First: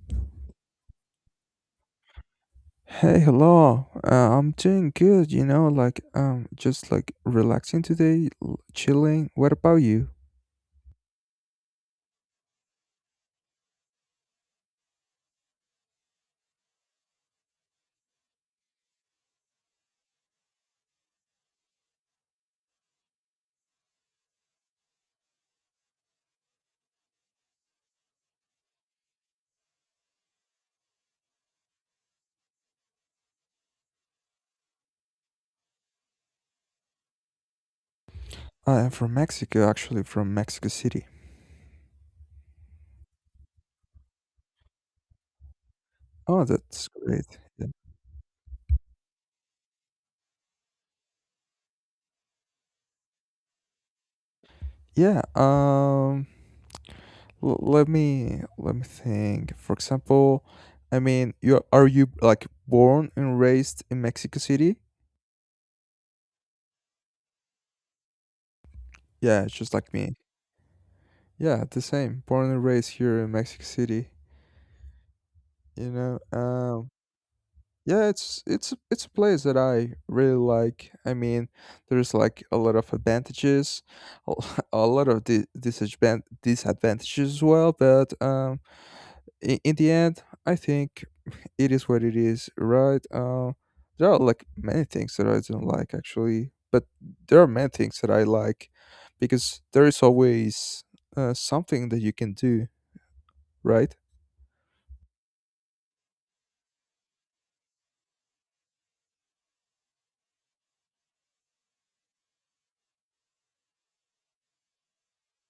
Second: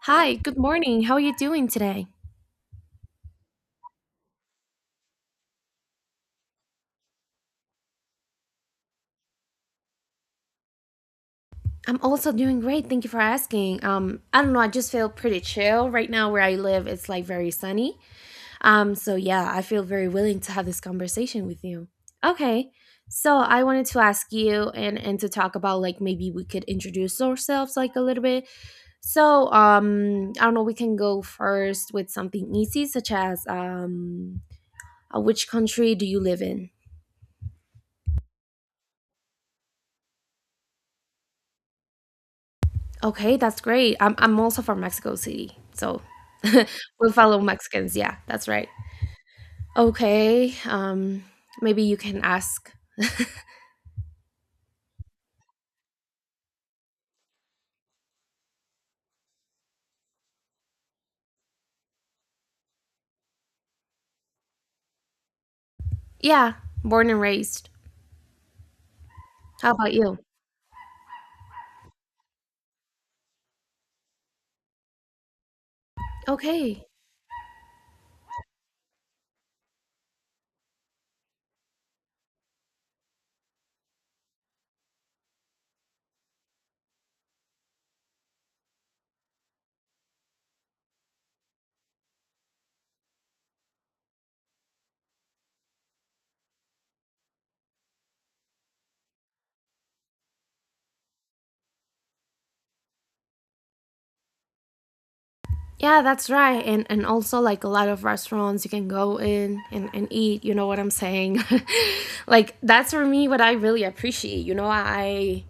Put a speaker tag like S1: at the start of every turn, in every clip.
S1: Hi, good morning. How are you doing today?
S2: Hey, hello. I'm doing good, like just like relaxing today, chilling. What about you?
S1: I'm also doing great. Thank you for asking. I don't know. I just feel pretty chill right now where I live. It's like very sunny. So yeah, I feel very willing to have this conversation with you. Okay. So I wanted to ask you and to talk about like maybe we could introduce ourselves like a little bit. So I don't know. We can go first with something easy, such as which country do you live in?
S2: I am from Mexico, actually, from Mexico City.
S1: Okay, that's great. I'm also from Mexico City, so
S2: Oh, that's
S1: we'll
S2: great.
S1: follow
S2: Yeah.
S1: Mexicans. Yeah, that's right. Okay, maybe you can ask.
S2: Yeah, let me think. For example, I mean, you are you like born and raised in Mexico City?
S1: Yeah, born and raised.
S2: Yeah,
S1: How
S2: just like
S1: about
S2: me.
S1: you?
S2: Yeah, the same. Born and raised here in Mexico City, you know.
S1: Okay.
S2: Um Yeah, it's a place that I really like. I mean, there's like a lot of advantages, a a lot of disadvantages as well. But in the end, I think it is what it is, right? There are like many things that I don't like actually, but there are many things that I like because there is always something that you can do, right?
S1: Yeah, that's right. And also like a lot of restaurants you can go in and eat, you know what I'm saying? Like that's for me what I really appreciate. You know, I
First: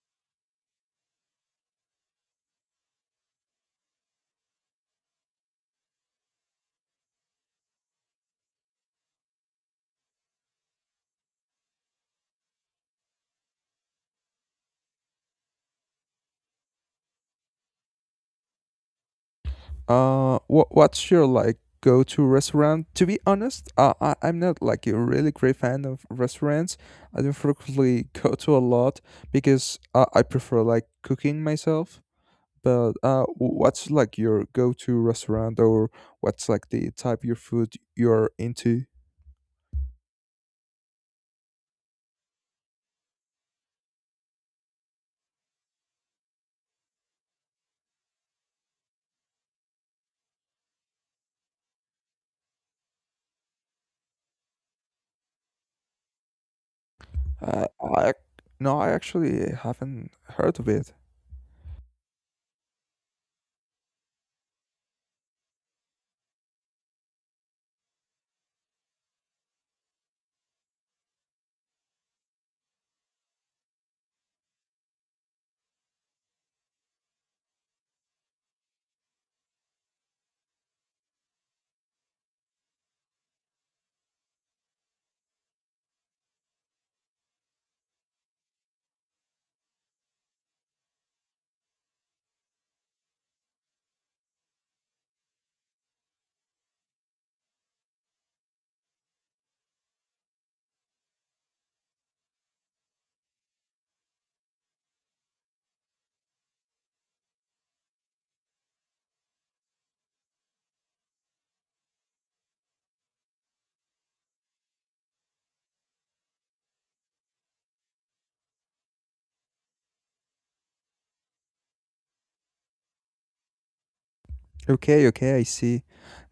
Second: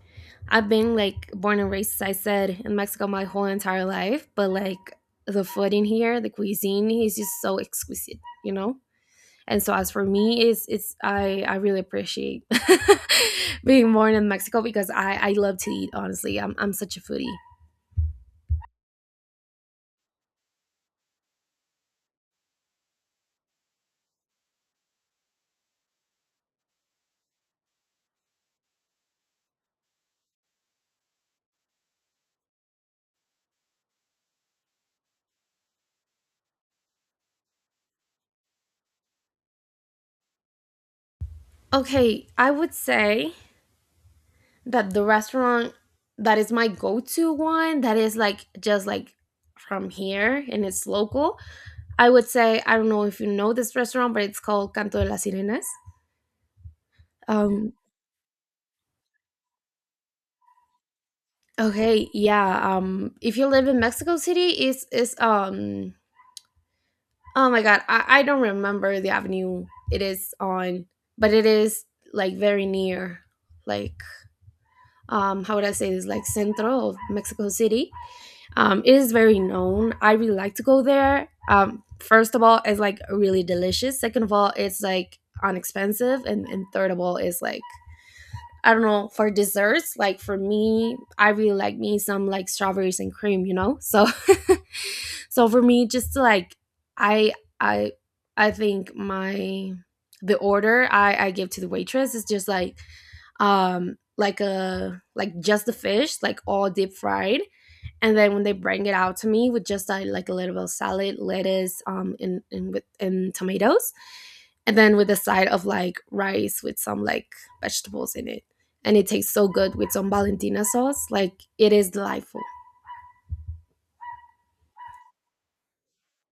S1: I've been like born and raised, as I said, in Mexico my whole entire life, but like the food in here, the cuisine is just so exquisite, you know? And so, as for me, it's I really appreciate being born in Mexico because I love to eat, honestly. I'm such a foodie.
S2: What's your like go-to restaurant? To be honest, I'm not like a really great fan of restaurants. I don't frequently go to a lot because I prefer like cooking myself. But what's like your go-to restaurant, or what's like the type of food you're into?
S1: Okay, I would say that the restaurant that is my go-to one that is like just like from here and it's local. I would say I don't know if you know this restaurant, but it's called Canto de las Sirenas.
S2: Uh,
S1: Um.
S2: I No, I actually haven't heard of it.
S1: Okay. Yeah. If you live in Mexico City, it's. Oh my God. I don't remember the avenue it is on, but it is like very near. Like how would I say this? Like centro of Mexico City. It is very known. I really like to go there. First of all, it's like really delicious. Second of all, it's like unexpensive, and third of all, is like I don't know, for desserts, like for me, I really like me some like strawberries and cream, you know? So so for me just to like I I I think my the order I give to the waitress is just like a like just the fish, like all deep fried, and then when they bring it out to me with just like a little bit of salad lettuce and with and tomatoes, and then with a side of like rice with some like vegetables in it, and it tastes so good with some valentina sauce, like it is delightful.
S2: Okay, okay, I see.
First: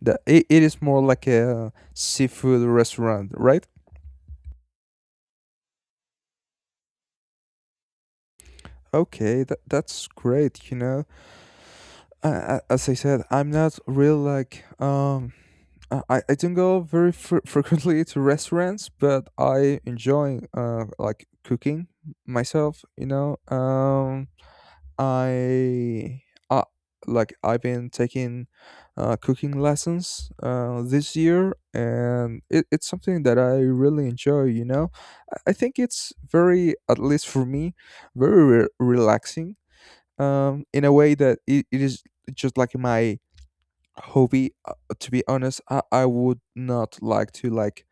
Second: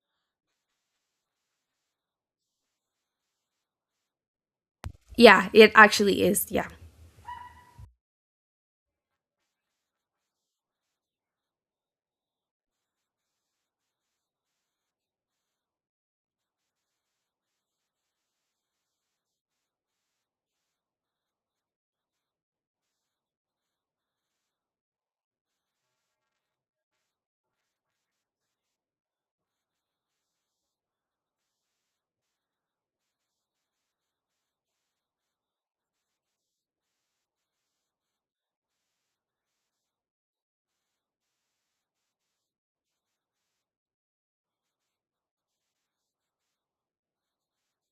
S2: It is more like a seafood restaurant, right?
S1: Yeah, it actually is. Yeah.
S2: Okay, that's great. I, as I said, I'm not real like. I don't go very frequently to restaurants, but I enjoy like cooking myself. You know, I uh, like I've been taking cooking lessons this year, and it's something that I really enjoy. I think it's very, at least for me, very relaxing, in a way that it is just like my hobby. To be honest, I would not like to like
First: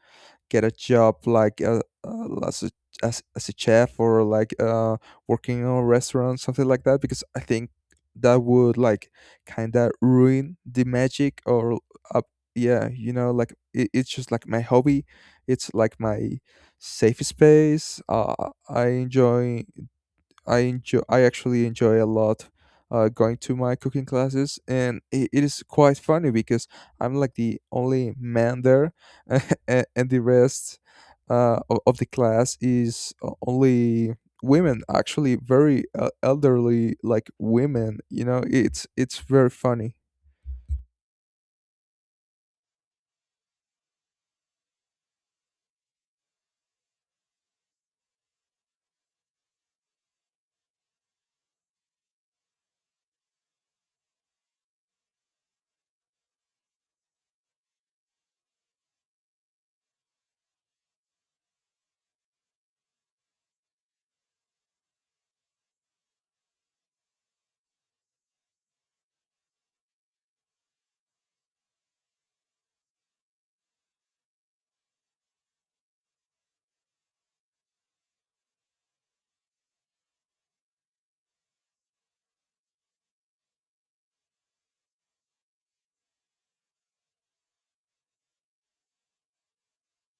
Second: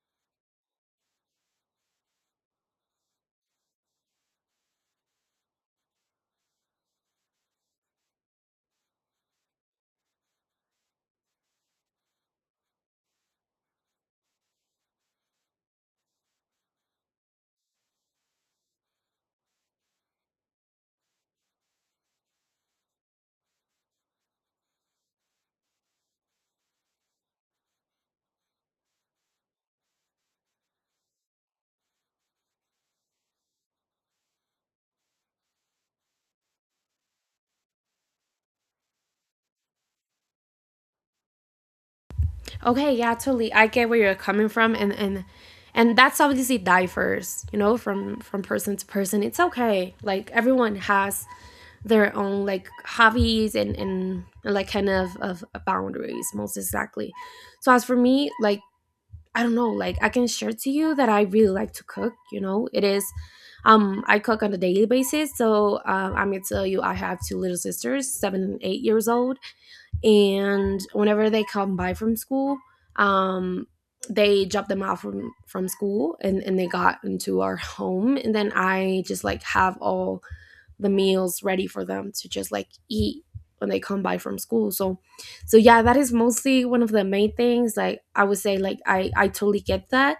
S2: get a job like as a chef or like working in a restaurant, something like that, because I think that would like kind of ruin the magic or uh, yeah, like it's just like my hobby. It's like my safe space. I actually enjoy a lot going to my cooking classes, and it is quite funny because I'm like the only man there, and the rest of the class is only women. Actually, very elderly, like women. It's very funny.
S1: Okay, yeah, totally, I get where you're coming from, and that's obviously differs, you know, from person to person. It's okay, like everyone has their own like hobbies, and like kind of boundaries, most exactly. So as for me, like I don't know, like I can share to you that I really like to cook, you know, it is I cook on a daily basis, so I'm gonna tell you I have two little sisters 7 and 8 years old, and whenever they come by from school, um they drop them off from school, and they got into our home, and then I just like have all the meals ready for them to just like eat when they come by from school, so yeah, that is mostly one of the main things, like I would say, like I totally get that.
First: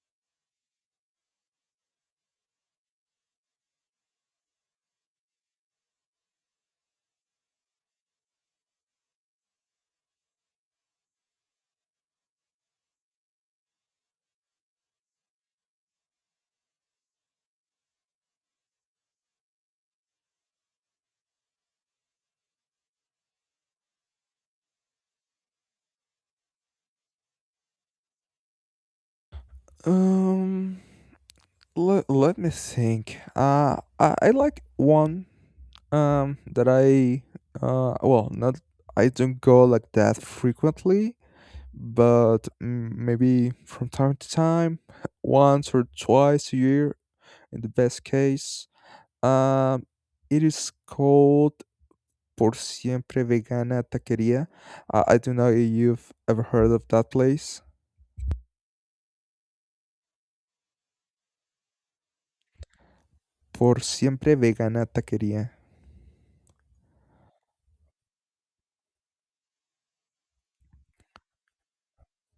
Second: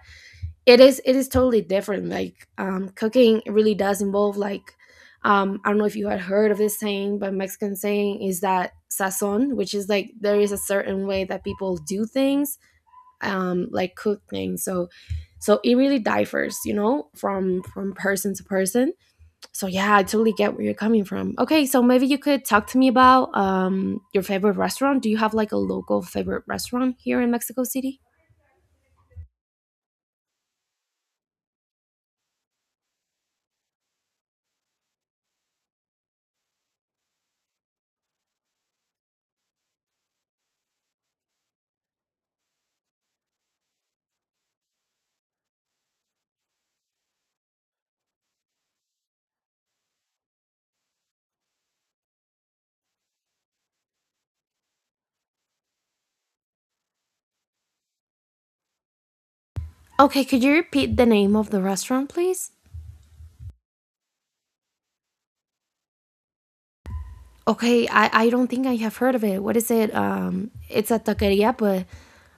S1: It is totally different, like cooking really does involve, like, I don't know if you had heard of this saying, but Mexican saying is that sazon, which is like there is a certain way that people do things, like cook things, so it really differs, you know, from person to person. So yeah, I totally get where you're coming from. Okay, so maybe you could talk to me about your favorite restaurant. Do you have like a local favorite restaurant here in Mexico City?
S2: Um. Let me think. I like one that I well not I don't go like that frequently, but maybe from time to time, once or twice a year in the best case. Um, it is called Por Siempre Vegana Taqueria. I don't know if you've ever heard of that place.
S1: Okay, could you repeat the name of the restaurant, please?
S2: Por Siempre Vegana Taqueria.
S1: Okay, I don't think I have heard of it. What is it? It's a taqueria, but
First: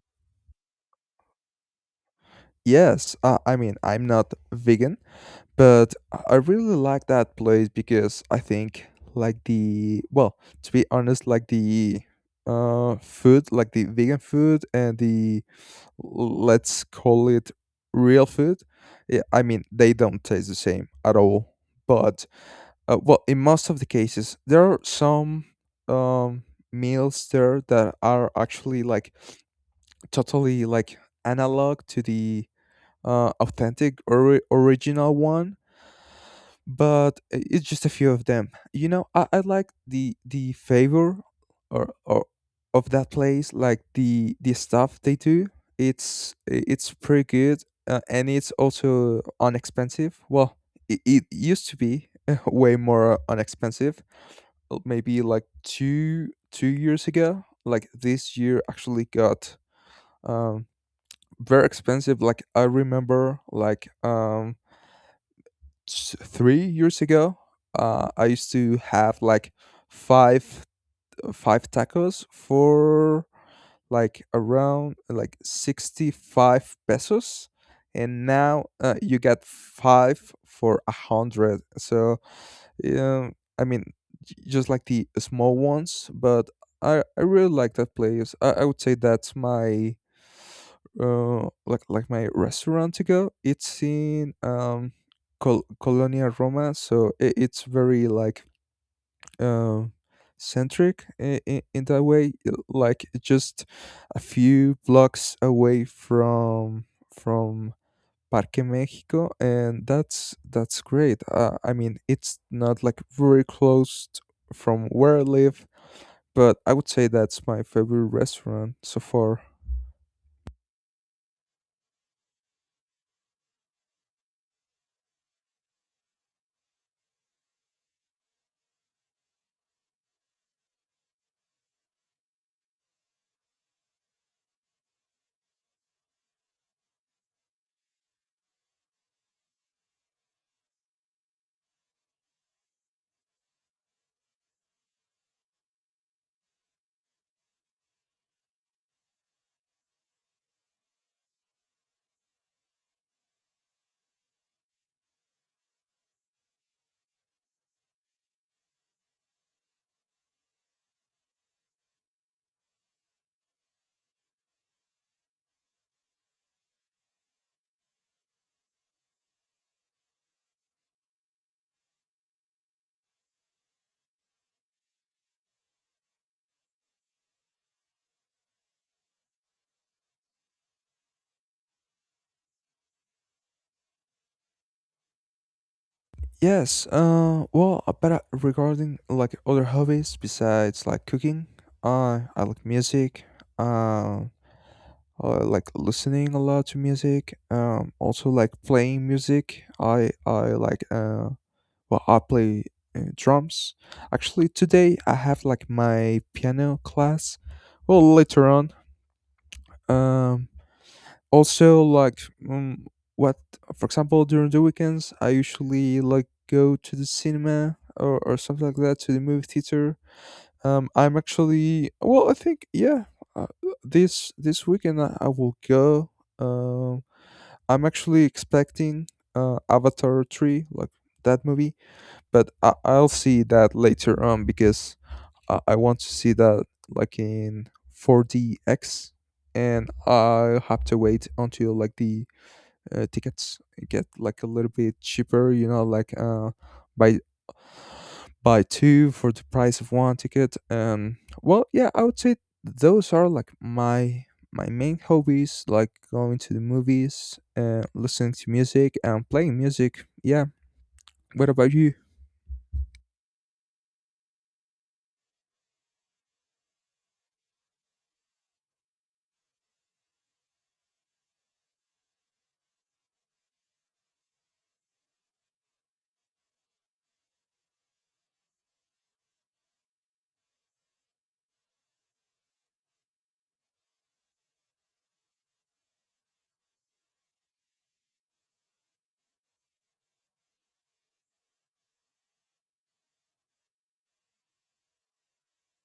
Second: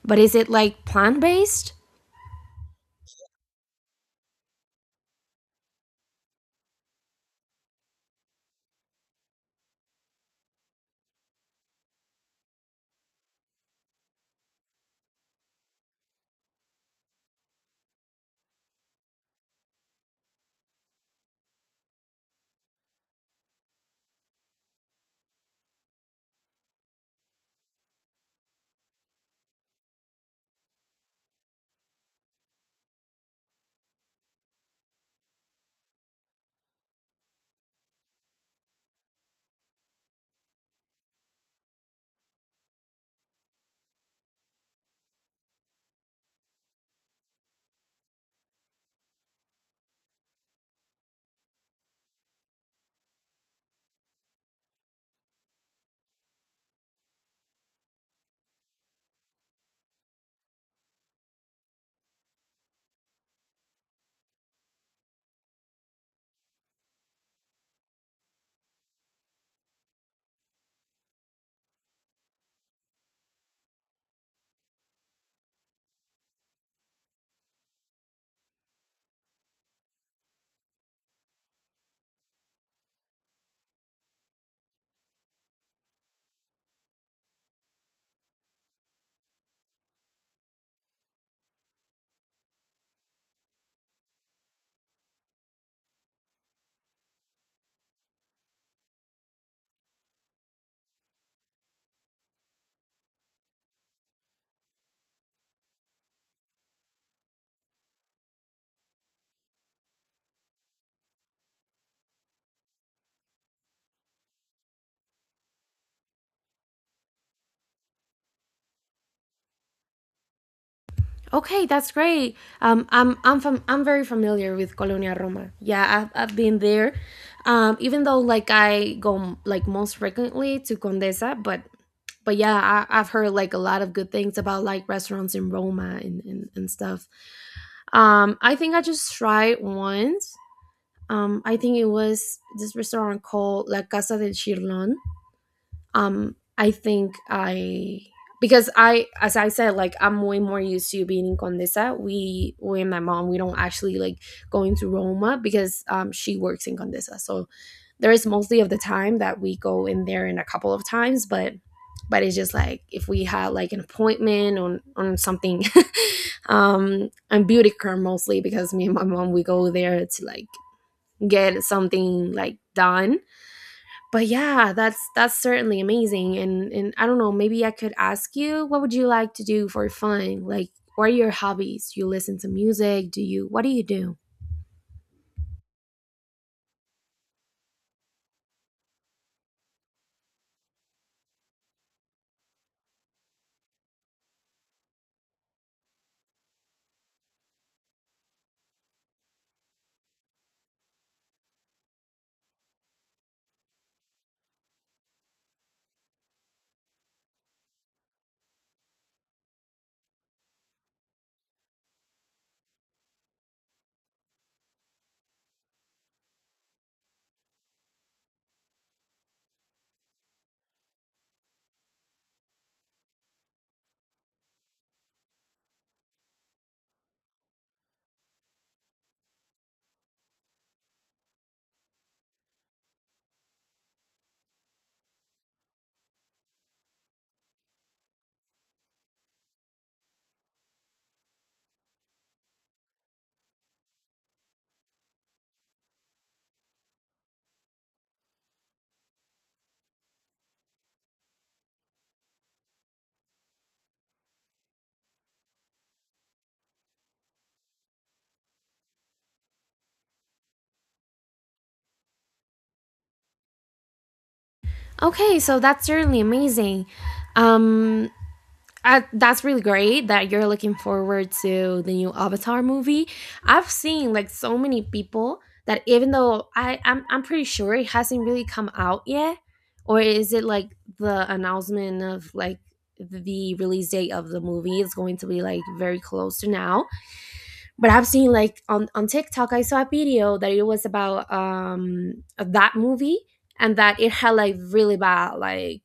S1: but is it like plant-based?
S2: Yes, I mean I'm not vegan. But I really like that place because I think like the, well, to be honest, like the food, like the vegan food and the, let's call it, real food. Yeah, I mean they don't taste the same at all. But well, in most of the cases, there are some um meals there that are actually like totally like analog to the authentic or original one, but it's just a few of them. I like the favor or of that place, like the stuff they do. It's pretty good, and it's also unexpensive. Well, it used to be way more unexpensive. Maybe like two years ago. Like this year actually got um very expensive. Like I remember, like 3 years ago, I used to have like five five tacos for like around like 65 pesos, and now you get five for a hundred. So yeah, I mean, just like the small ones. But I really like that place. I would say that's my, like, my restaurant to go. It's in, Colonia Roma, so I it's very like uh, centric, in that way. Like just a few blocks away from Parque Mexico, and that's great. I mean, it's not like very close from where I live, but I would say that's my favorite restaurant so far.
S1: Okay, that's great. I'm very familiar with Colonia Roma. Yeah, I've been there. Even though like I go like most frequently to Condesa, but yeah, I've heard like a lot of good things about like restaurants in Roma and stuff. I think I just tried once. I think it was this restaurant called La Casa del Chirlon. I think I Because I, as I said, like I'm way more used to being in Condesa, we and my mom, we don't actually like going to Roma because she works in Condesa, so there is mostly of the time that we go in there in a couple of times, but it's just like if we had like an appointment on something. On beauty care mostly, because me and my mom, we go there to like get something like done. But yeah, that's certainly amazing, and I don't know, maybe I could ask you, what would you like to do for fun? Like, what are your hobbies? Do you listen to music? Do you What do you do?
S2: Yes, well, but regarding like other hobbies besides like cooking, I like music. Uh, I like listening a lot to music. Also like playing music. I like well, I play drums. Actually, today I have like my piano class. Well, later on. Um, Also like, um, what, for example, during the weekends I usually like go to the cinema, or something like that, to the movie theater. I'm actually, well I think, yeah, uh, this weekend I will go. um I'm actually expecting Avatar 3, like that movie, but I'll see that later on because I want to see that like in 4DX, and I have to wait until like the tickets get like a little bit cheaper. You know, like buy buy two for the price of one ticket. Well, yeah, I would say those are like my main hobbies, like going to the movies, listening to music, and playing music. Yeah. What about you?
S1: Okay, so that's certainly amazing. um that's really great that you're looking forward to the new Avatar movie. I've seen like so many people that, even though I'm pretty sure it hasn't really come out yet, or is it like the announcement of like the release date of the movie is going to be like very close to now. But I've seen like on TikTok I saw a video that it was about that movie, and that it had like really bad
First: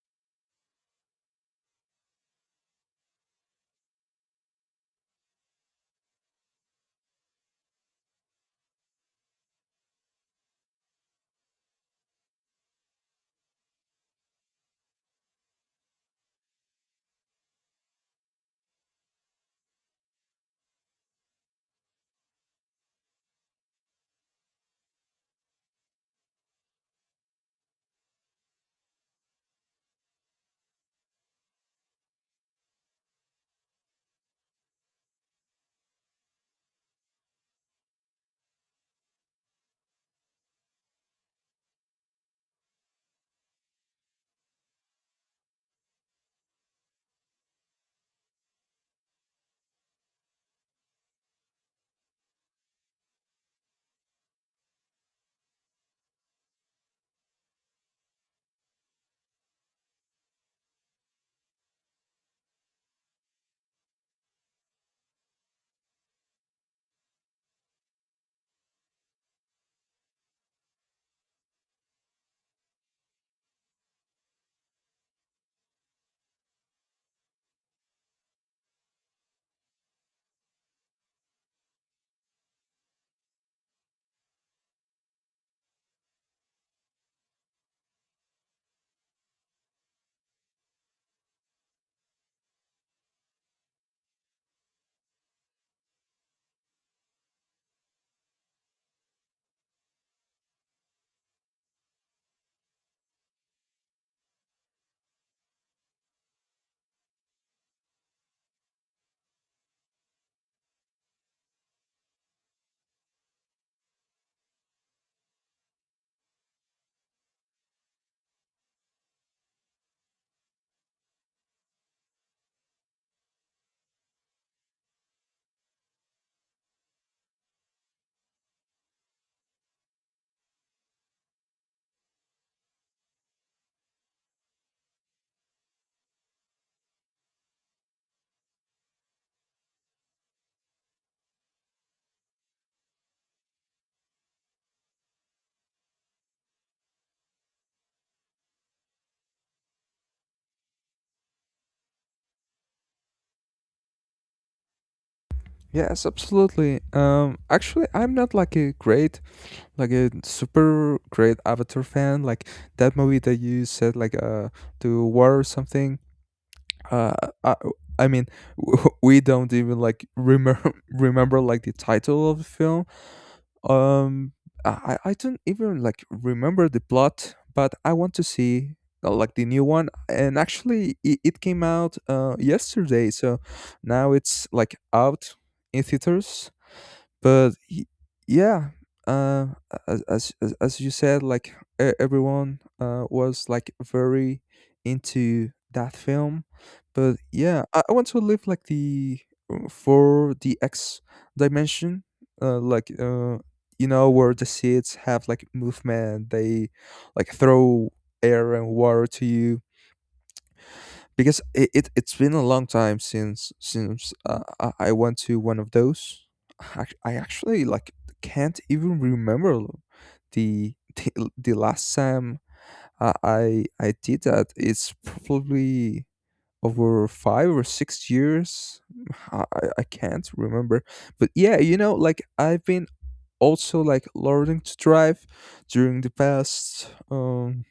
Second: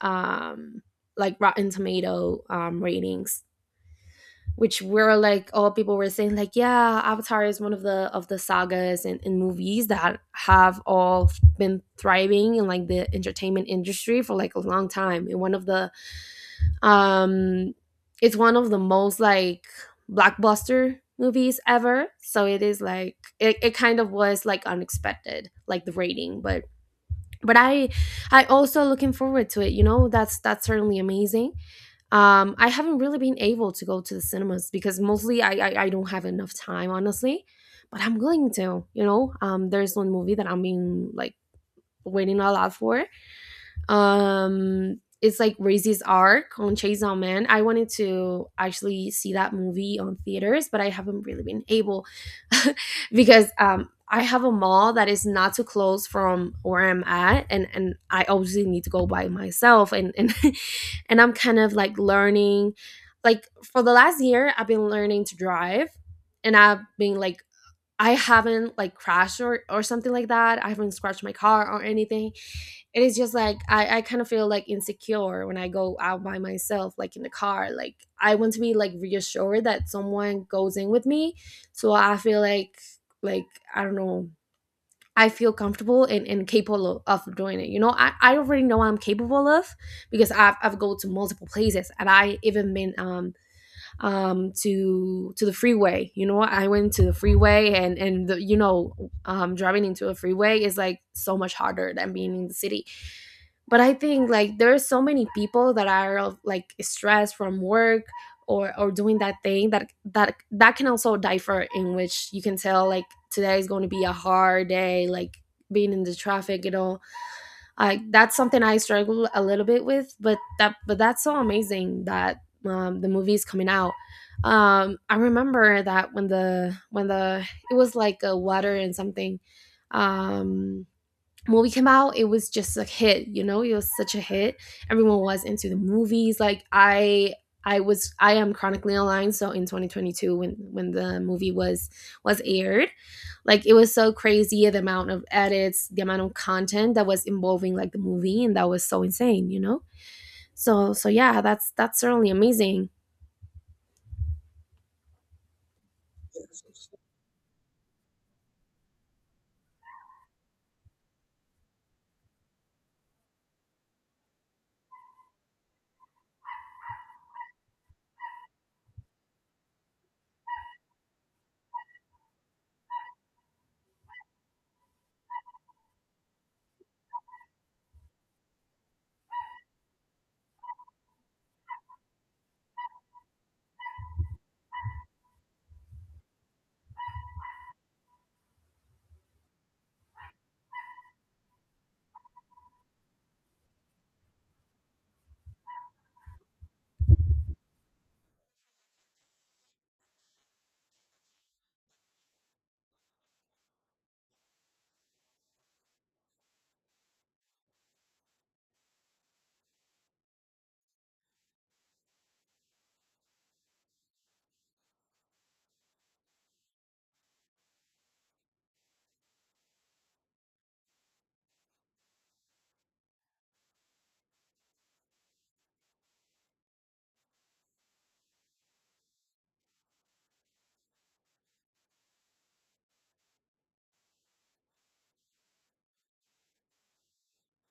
S1: um like Rotten Tomato ratings, which were like, all people were saying like yeah, Avatar is one of the sagas and movies that have all been thriving in like the entertainment industry for like a long time, and one of the um it's one of the most like blockbuster movies ever, so it is like it kind of was like unexpected, like the rating, but I also looking forward to it, you know, that's certainly amazing. I haven't really been able to go to the cinemas, because mostly I don't have enough time, honestly, but I'm going to. There's one movie that I've been like waiting a lot for. It's like Rais's Arc on Chase Man. I wanted to actually see that movie on theaters, but I haven't really been able. Because I have a mall that is not too close from where I'm at, and I obviously need to go by myself, and and I'm kind of like learning, like for the last year I've been learning to drive, and I've been like I haven't like crashed or something like that. I haven't scratched my car or anything, it is just like I kind of feel like insecure when I go out by myself, like in the car. Like, I want to be like reassured that someone goes in with me. So I feel like, like I don't know. I feel comfortable and capable of doing it. You know, I already know I'm capable of, because I've go to multiple places, and I even been to the freeway. You know, I went to the freeway and the, you know driving into a freeway is like so much harder than being in the city, but I think like there are so many people that are like stressed from work or doing that thing that can also differ in which you can tell like today is going to be a hard day, like being in the traffic and all, like that's something I struggle a little bit with, but that but that's so amazing that the movie is coming out. I remember that when the it was like a water and something, um movie came out, it was just a hit, you know, it was such a hit. Everyone was into the movies, like I am chronically online, so in 2022 when the movie was aired, like it was so crazy, the amount of edits, the amount of content that was involving like the movie, and that was so insane, you know. So yeah, that's certainly amazing.
S2: Yes, absolutely. Actually, I'm not like a great, like a super great Avatar fan. Like that movie that you said, like the war or something. Uh, I, I mean, we don't even like remember remember like the title of the film. Um, I don't even like remember the plot, but I want to see like the new one. And actually, it came out yesterday, so now it's like out in theaters, but y- yeah uh, as, as as as you said, like, everyone was like very into that film. But yeah, I want to live like the, for the x dimension, uh, like uh, you know where the seeds have like movement, they like throw air and water to you, because it's been a long time since I went to one of those. I actually like can't even remember the last time I did that. It's probably over 5 or 6 years. I can't remember, but yeah, like I've been also like learning to drive during the past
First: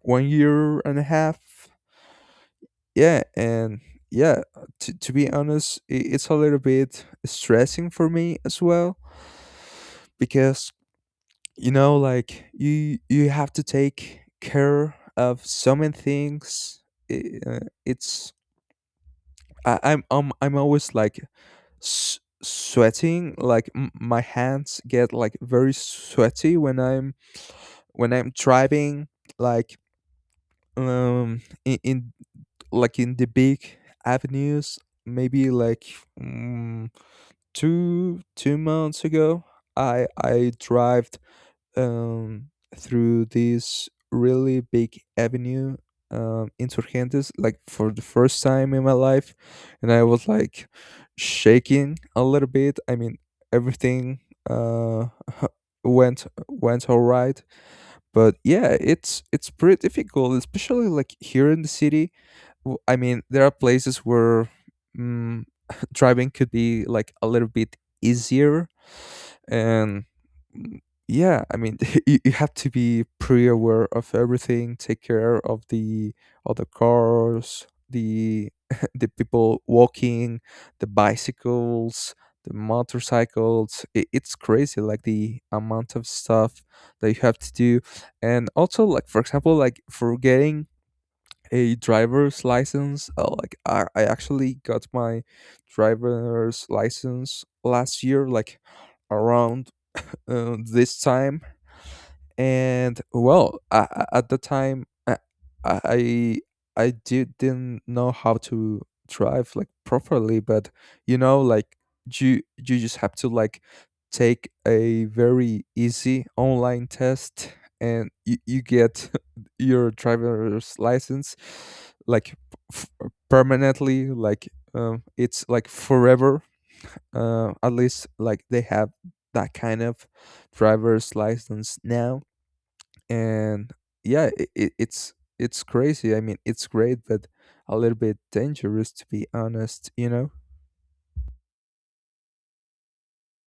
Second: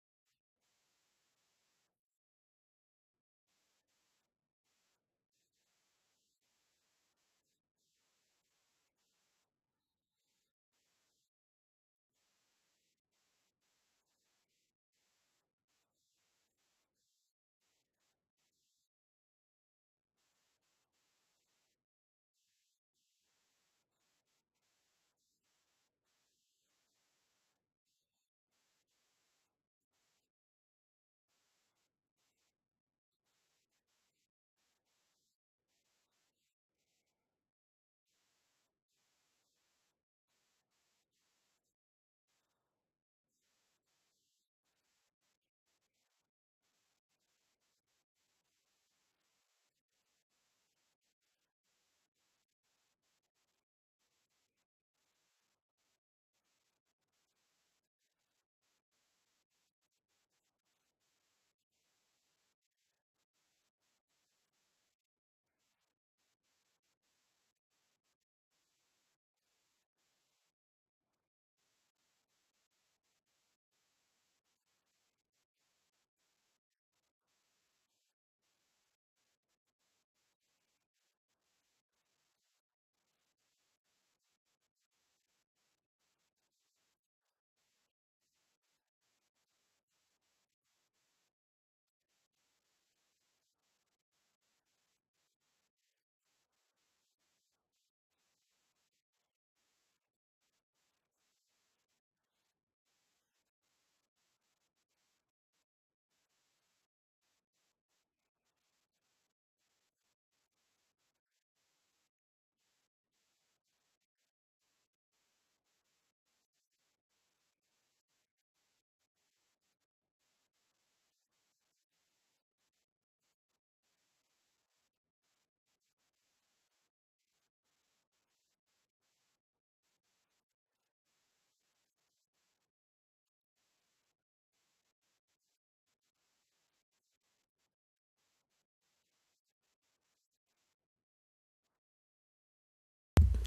S2: one year and a half. Yeah. And yeah, to be honest, I it's a little bit stressing for me as well, because like you have to take care of so many things. I- it's I, I'm always like sweating like my hands get like very sweaty when I'm driving, like in like in the big avenues. Maybe like, mm, two months ago, I drived um through this really big avenue, insurgentes, like for the first time in my life. And I was like shaking a little bit, I mean, everything uh went all right. But yeah, it's pretty difficult, especially like here in the city. I mean, there are places where, mm, driving could be like a little bit easier. And, mm, yeah, I mean, you have to be pre aware of everything, take care of the, cars, the the people walking, the bicycles, the motorcycles. It's crazy, like the amount of stuff that you have to do. And also, like, for example, like, for getting a driver's license, like, I actually got my driver's license last year, like around this time. And well, at the time i I didn't know how to drive like properly. But like you just have to like take a very easy online test, and you get your driver's license, like f- permanently, like, it's like forever. At least like they have that kind of driver's license now. And yeah, it's crazy, I mean, it's great, but a little bit dangerous, to be honest.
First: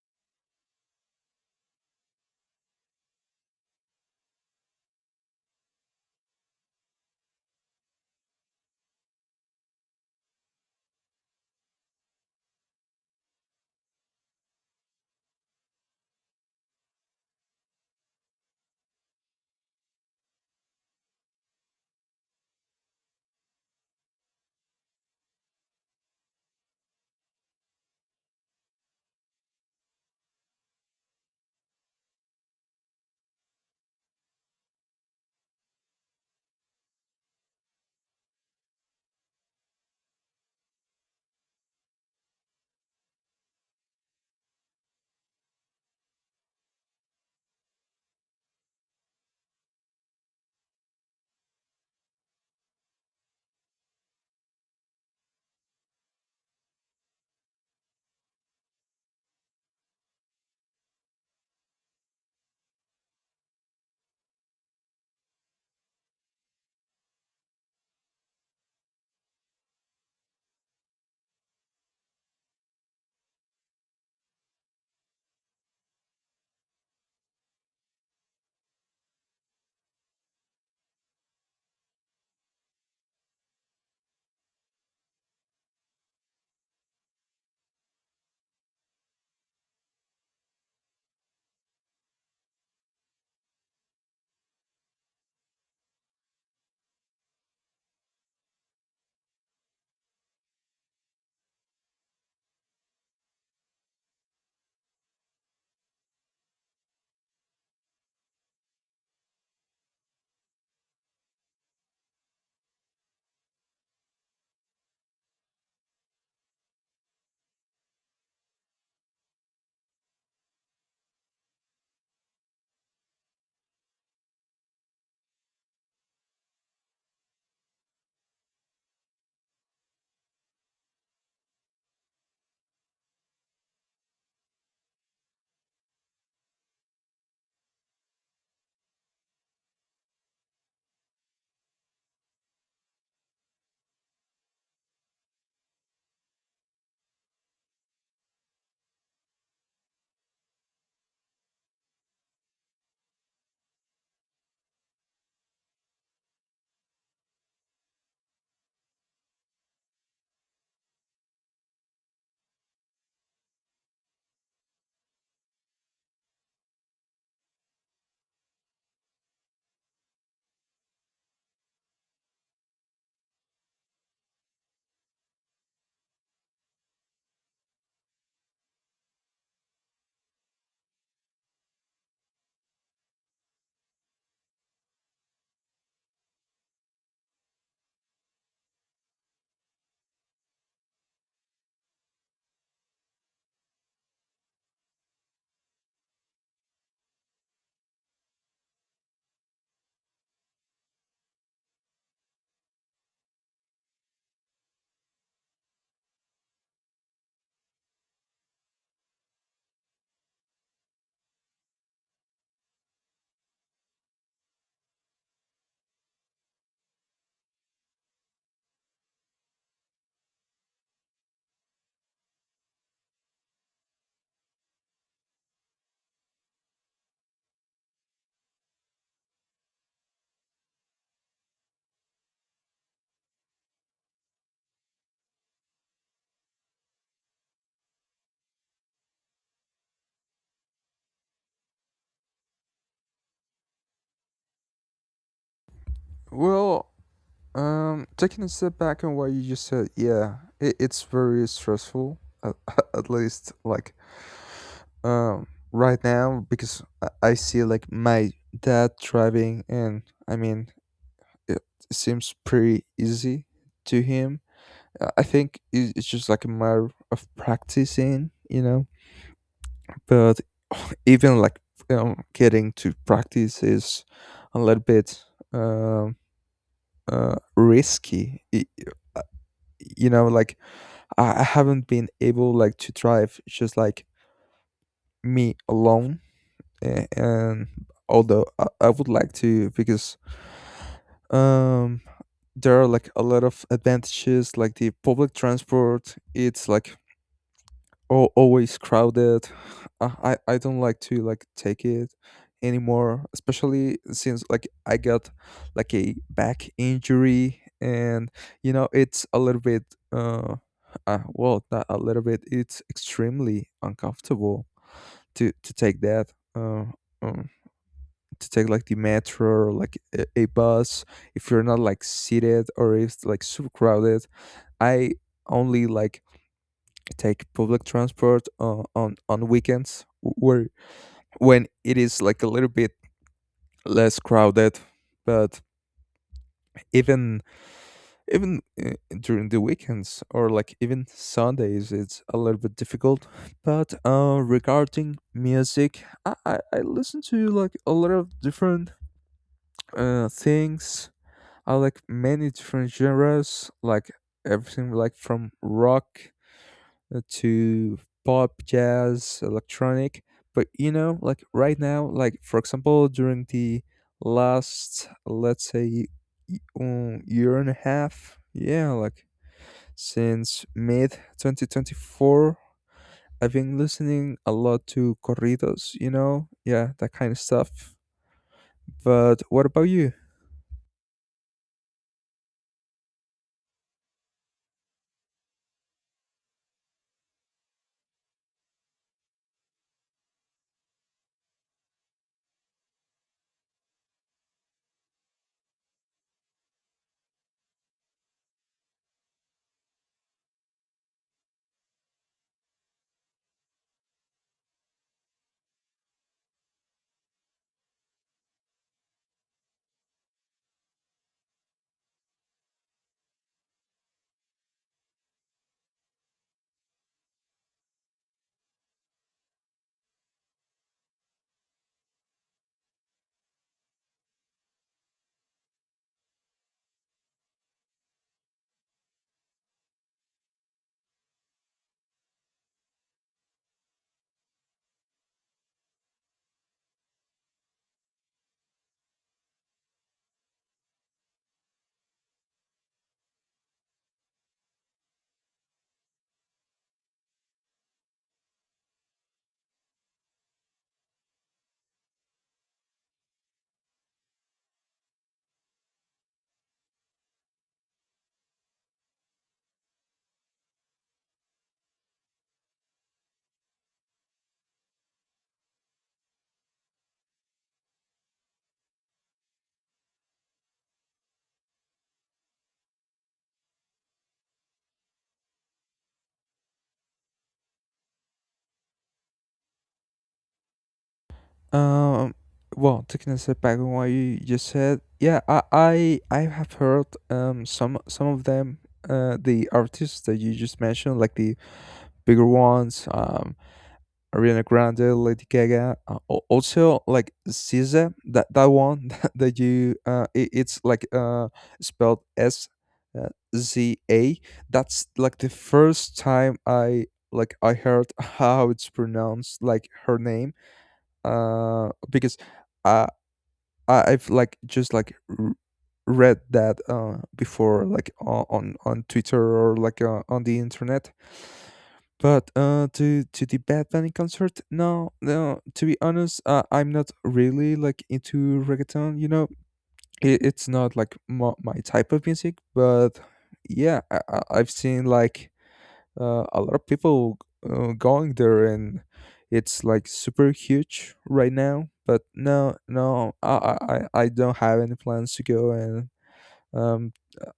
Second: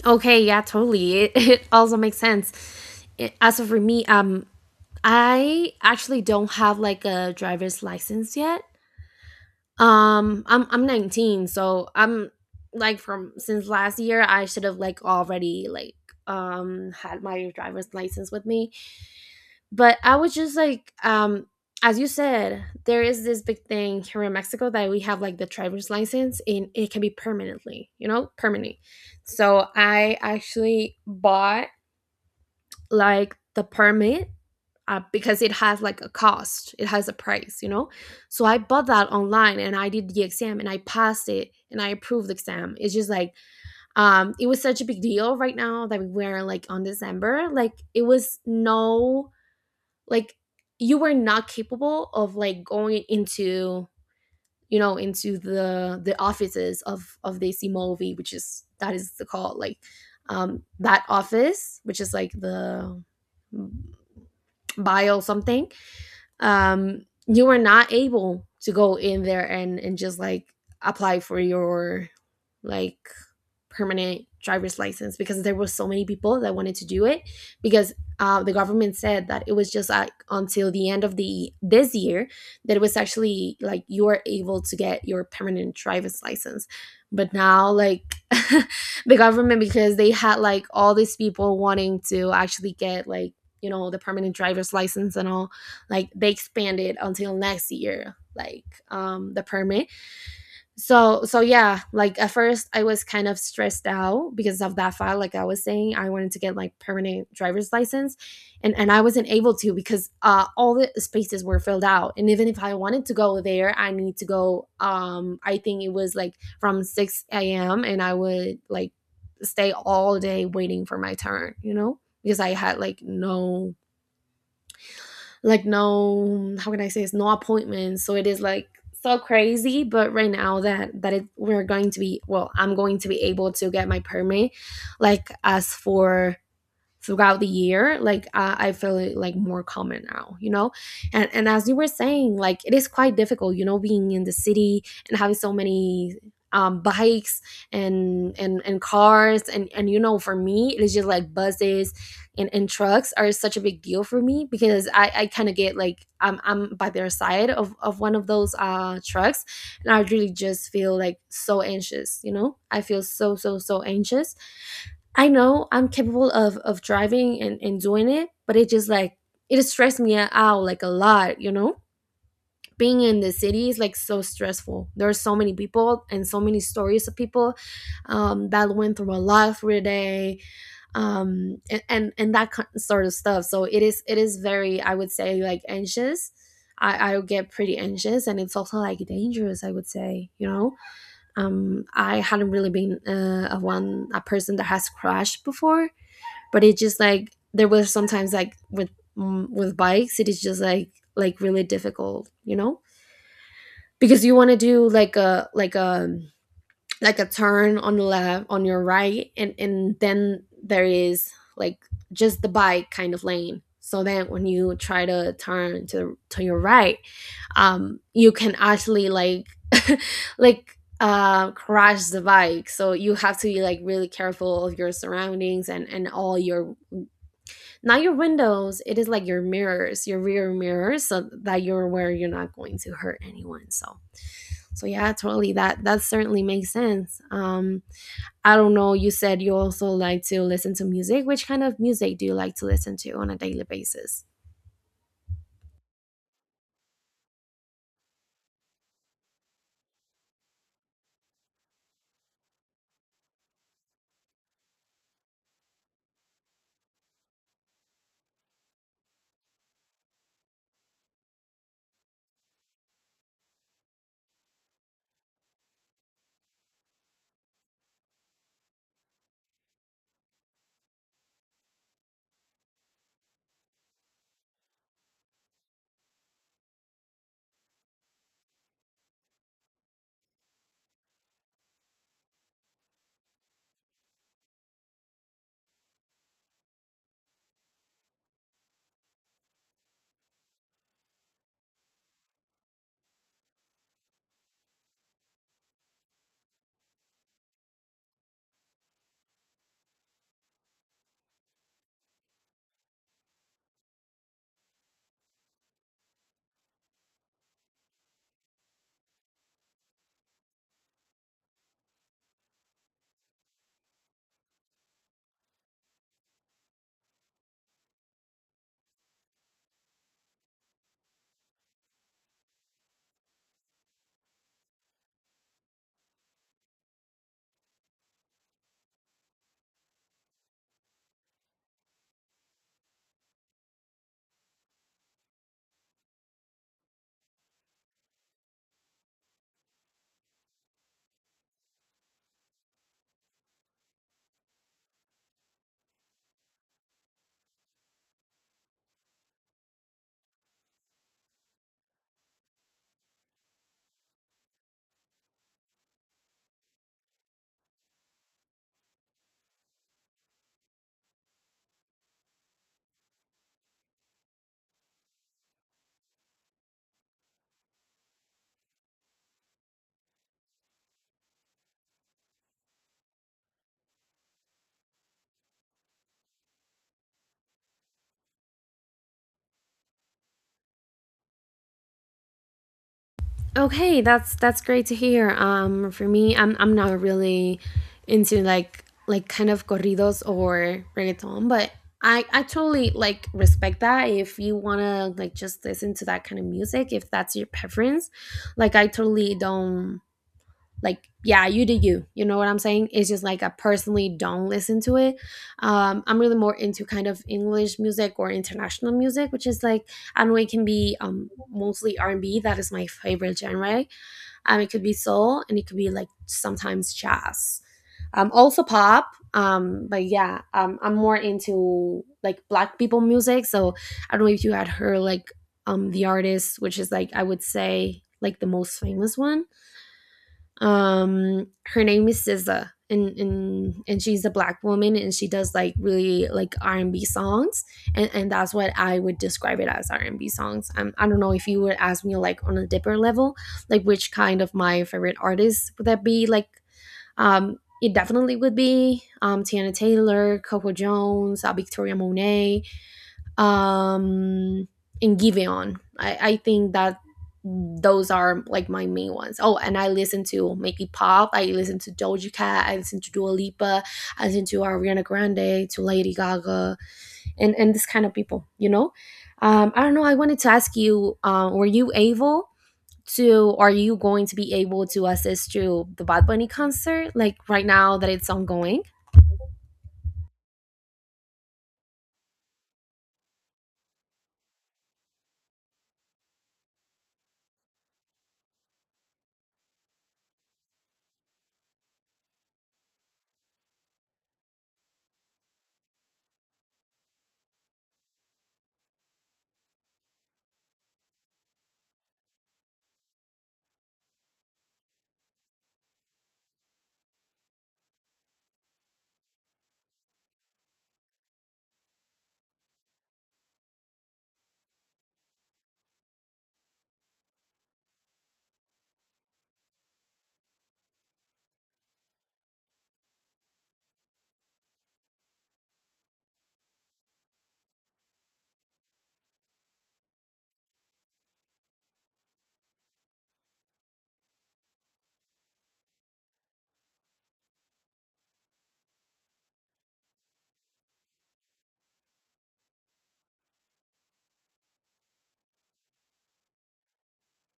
S1: Okay, yeah, totally, it, it also makes sense. As for me, I actually don't have like a driver's license yet. I'm 19, so I'm like from since last year I should have like already like had my driver's license with me. But I was just like as you said, there is this big thing here in Mexico that we have like the driver's license and it can be permanently, you know, permanent. So I actually bought like the permit, because it has like a cost, it has a price, you know. So I bought that online and I did the exam and I passed it and I approved the exam. It's just like it was such a big deal right now that we were like on December, like it was no, like you were not capable of like going into, you know, into the offices of the movie which is that is the call, like that office which is like the, mm, bio something, you were not able to go in there and just like apply for your, like, permanent driver's license because there were so many people that wanted to do it because, the government said that it was just like until the end of the this year that it was actually like you are able to get your permanent driver's license. But now like the government, because they had like all these people wanting to actually get, like, you know, the permanent driver's license and all, like they expanded until next year like the permit. So yeah, like at first I was kind of stressed out because of that fact, like I was saying, I wanted to get like permanent driver's license and I wasn't able to because, uh, all the spaces were filled out. And even if I wanted to go there, I need to go, I think it was like from 6 a.m and I would like stay all day waiting for my turn, you know, because I had like no, like no, how can I say, it's no appointments, so it is like so crazy. But right now that we're going to be, well, I'm going to be able to get my permit like as for throughout the year, like I feel it like more common now, you know. And as you were saying, like it is quite difficult, you know, being in the city and having so many, bikes and cars and you know, for me it's just like buses and trucks are such a big deal for me because I kind of get like I'm by their side of one of those, uh, trucks, and I really just feel like so anxious, you know, I feel so anxious. I know I'm capable of driving and doing it, but it just like it stressed me out like a lot, you know? Being in the city is like so stressful. There are so many people and so many stories of people, that went through a lot through the day, and that kind sort of stuff. So it is very, I would say, like anxious. I get pretty anxious and it's also like dangerous, I would say, you know. I hadn't really been a person that has crashed before, but it just like there was sometimes like with, with bikes it is just like really difficult, you know, because you want to do like a like a turn on the left, on your right, and then there is like just the bike kind of lane. So then when you try to turn to your right, you can actually like like crash the bike. So you have to be like really careful of your surroundings and all your, not your windows, it is like your mirrors, your rear mirrors, so that you're aware you're not going to hurt anyone. So yeah, totally, that certainly makes sense. I don't know, you said you also like to listen to music. Which kind of music do you like to listen to on a daily basis?
S2: Well, taking a step back on what you just said, yeah, it's very stressful. At, at least like um right now, because I see like my dad driving, and I mean it seems pretty easy to him. I think it's just like a matter of practicing. But even like, getting to practice is a little bit, um, risky. Uh, like I haven't been able like to drive just like me alone, and although I would like to, because um there are like a lot of advantages, like the public transport, it's like al always crowded. I don't like to like take it anymore, especially since like I got like a back injury, and it's a little bit, uh, well, not a little bit, it's extremely uncomfortable to take that, um to take like the metro or like a bus, if you're not like seated or if it's like super crowded. I only like take public transport on weekends, where when it is like a little bit less crowded. But even, even uh, during the weekends or like even Sundays, it's a little bit difficult. But regarding music, I listen to like a lot of different things. I like many different genres, like everything like from rock to pop, jazz, electronic. But like right now, like for example, during the last, let's say, year and a half, yeah, like since mid 2024, I've been listening a lot to corridos, yeah, that kind of stuff. But what about you?
S1: Okay, that's great to hear. For me, I'm not really into like kind of corridos or reggaeton, but I totally like respect that. If you wanna like just listen to that kind of music, if that's your preference, like I totally don't like. Yeah, you do you. You know what I'm saying? It's just like I personally don't listen to it. I'm really more into kind of English music or international music, which is like I know it can be mostly R&B. That is my favorite genre, it could be soul and it could be like sometimes jazz. Also pop. But yeah, I'm more into like black people music. So I don't know if you had heard like the artist, which is like I would say like the most famous one, her name is SZA, and she's a black woman and she does like really like R&B songs and that's what I would describe it as, R&B songs. I don't know if you would ask me like on a deeper level, like which kind of my favorite artists would that be, like it definitely would be Tiana Taylor, Coco Jones, Victoria Monet, um and Giveon, I think that those are like my main ones. Oh, and I listen to Make It Pop. I listen to Doja Cat. I listen to Dua Lipa. I listen to Ariana Grande, to Lady Gaga, and this kind of people. You know, I don't know. I wanted to ask you, were you able to? Are you going to be able to assist to the Bad Bunny concert like right now that it's ongoing?
S2: Um, well, taking a step back on what you just said, yeah, I have heard some of them, the artists that you just mentioned, like the bigger ones, Ariana Grande, Lady Gaga, also like SZA, that one that you, it's like spelled S, uh, Z A. That's like the first time I heard how it's pronounced, like, her name. Because I I've like just like r- read that before, like on on Twitter, or like on the internet. But to the Bad Bunny concert, no, no. To be honest, I'm not really like into reggaeton. It's not like my type of music. But yeah, I've seen like a lot of people going there, and it's like super huge right now. But no, no, I don't have any plans to go. And, um,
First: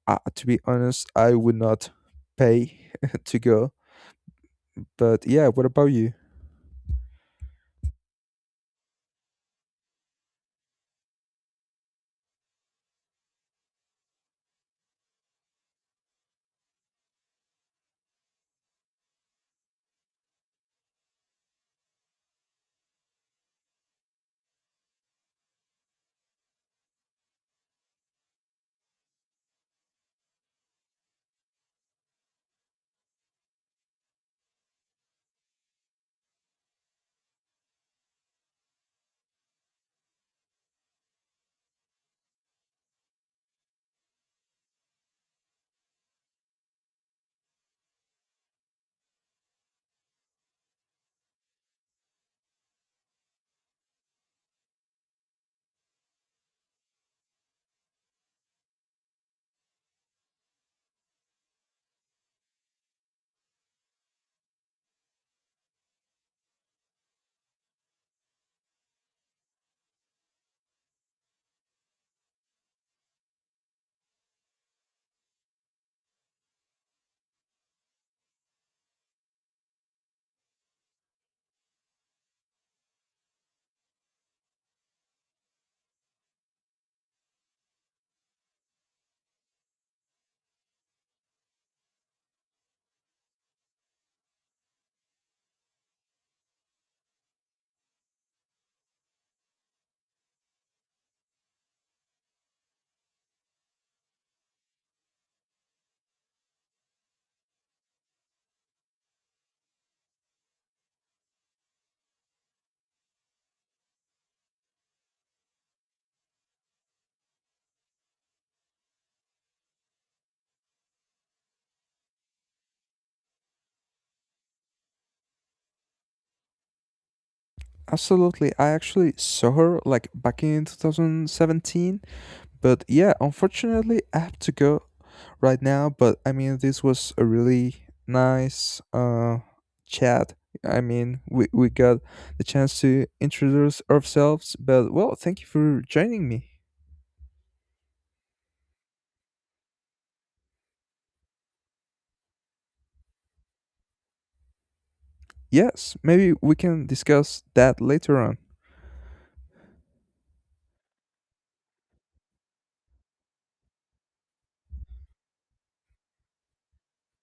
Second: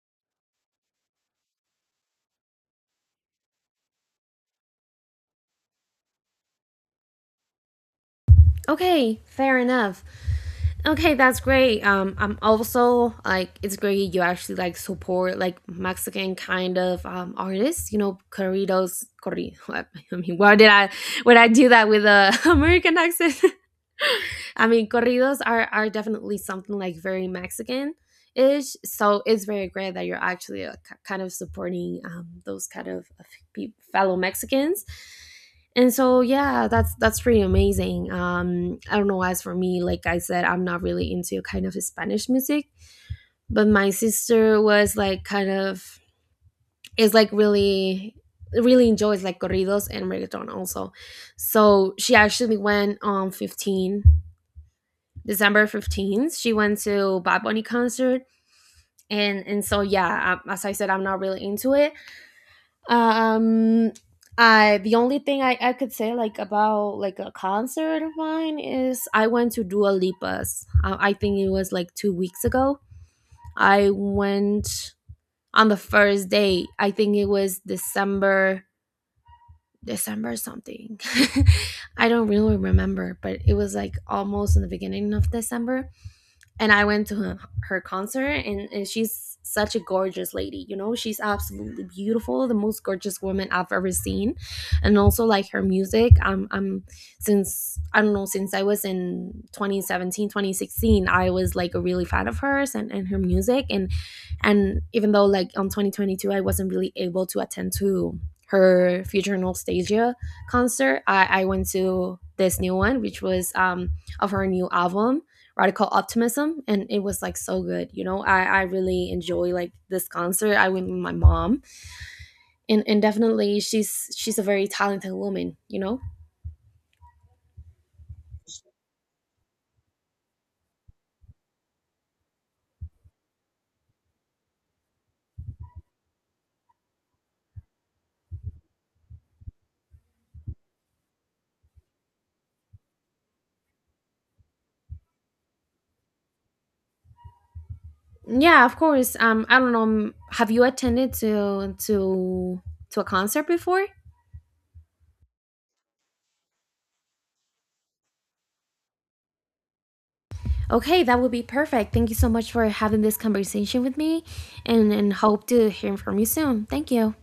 S2: to be honest, I would not pay to go. But yeah, what about you?
S1: Okay, fair enough. Okay, that's great. I'm also like it's great you actually like support like Mexican kind of artists. You know, corridos, corri. I mean, why did I would I do that with a American accent? I mean, corridos are definitely something like very Mexican ish. So it's very great that you're actually, k- kind of supporting those kind of pe- fellow Mexicans. And so yeah, that's pretty amazing. I don't know, as for me, like I said, I'm not really into kind of Spanish music. But my sister was like kind of is like really really enjoys like corridos and reggaeton also. So she actually went on 15 December 15th, she went to Bad Bunny concert, and so yeah, as I said, I'm not really into it. Um, I, the only thing I could say like about like a concert of mine is I went to Dua Lipa's. I think it was like 2 weeks ago. I went on the first day. I think it was December something. I don't really remember, but it was like almost in the beginning of December, and I went to her, her concert, and she's such a gorgeous lady. You know, she's absolutely beautiful, the most gorgeous woman I've ever seen, and also like her music. I'm since I don't know, since I was in 2017, 2016, I was like a really fan of hers and her music, and even though like on 2022 I wasn't really able to attend to her Future Nostalgia concert, I went to this new one, which was of her new album Radical Optimism, and it was like so good, you know, I really enjoy like this concert, I went with my mom and definitely she's a very talented woman, you know.
S2: Absolutely. I actually saw her like back in 2017. But yeah, unfortunately, I have to go right now. But I mean, this was a really nice chat. I mean, we got the chance to introduce ourselves. But well, thank you for joining me.
S1: Yeah, of course. I don't know, have you attended to a concert before?
S2: Yes, maybe we can discuss that later on.
S1: Okay, that would be perfect. Thank you so much for having this conversation with me, and hope to hear from you soon. Thank you.